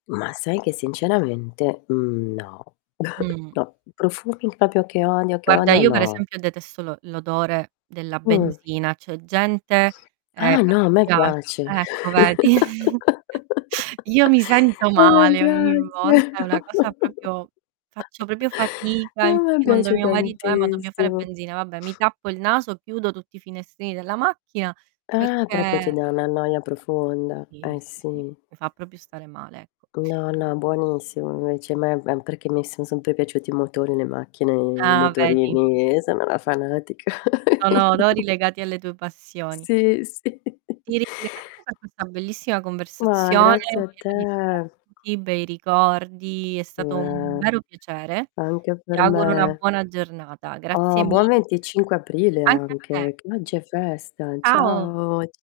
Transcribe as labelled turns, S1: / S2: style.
S1: Ma sai che sinceramente, mhmm, no,
S2: Mh.
S1: no, profumi proprio che odio, che
S2: Guarda
S1: odio,
S2: io per
S1: no.
S2: esempio detesto l'o l'odore della
S1: Mh.
S2: benzina, c'è gente, ehm,
S1: Ah
S2: a
S1: no
S2: cui
S1: a me
S2: piac
S1: piace.
S2: ecco vedi. Io mi sento
S1: A me
S2: male ogni
S1: piace.
S2: volta, è una cosa proprio faccio proprio
S1: A
S2: fatica,
S1: me
S2: infatti quando
S1: piace
S2: mio marito: "Eh ma dobbia fare
S1: tantissimo.
S2: benzina", vabbè mi tappo il naso, chiudo tutti i finestrini della macchina
S1: Ah, proprio ti
S2: perché
S1: dà una noia profonda.
S2: Sì,
S1: Eh
S2: sì, sì,
S1: sì.
S2: mi fa proprio stare male, ecco.
S1: No, no, buonissimo invece, a me ehm, perché mi son sempre piaciuti i motori, le macchine, i
S2: Ah, vedi?
S1: motorini e sono una fanatica,
S2: Sono
S1: quindi
S2: odori legati alle tue passioni.
S1: Sì, sì.
S2: Ti ringrazio per questa bellissima
S1: Ma
S2: conversazione,
S1: grazie a
S2: piena
S1: te.
S2: di spunti, bei ricordi, è stato un
S1: Eh,
S2: vero piacere.
S1: anche
S2: Ti
S1: per
S2: auguro una
S1: me.
S2: buona giornata. Grazie
S1: Oh! Buon
S2: mille.
S1: 25 aprile
S2: Anche a te.
S1: anche. Che oggi è festa.
S2: Ciao.
S1: Ciao, c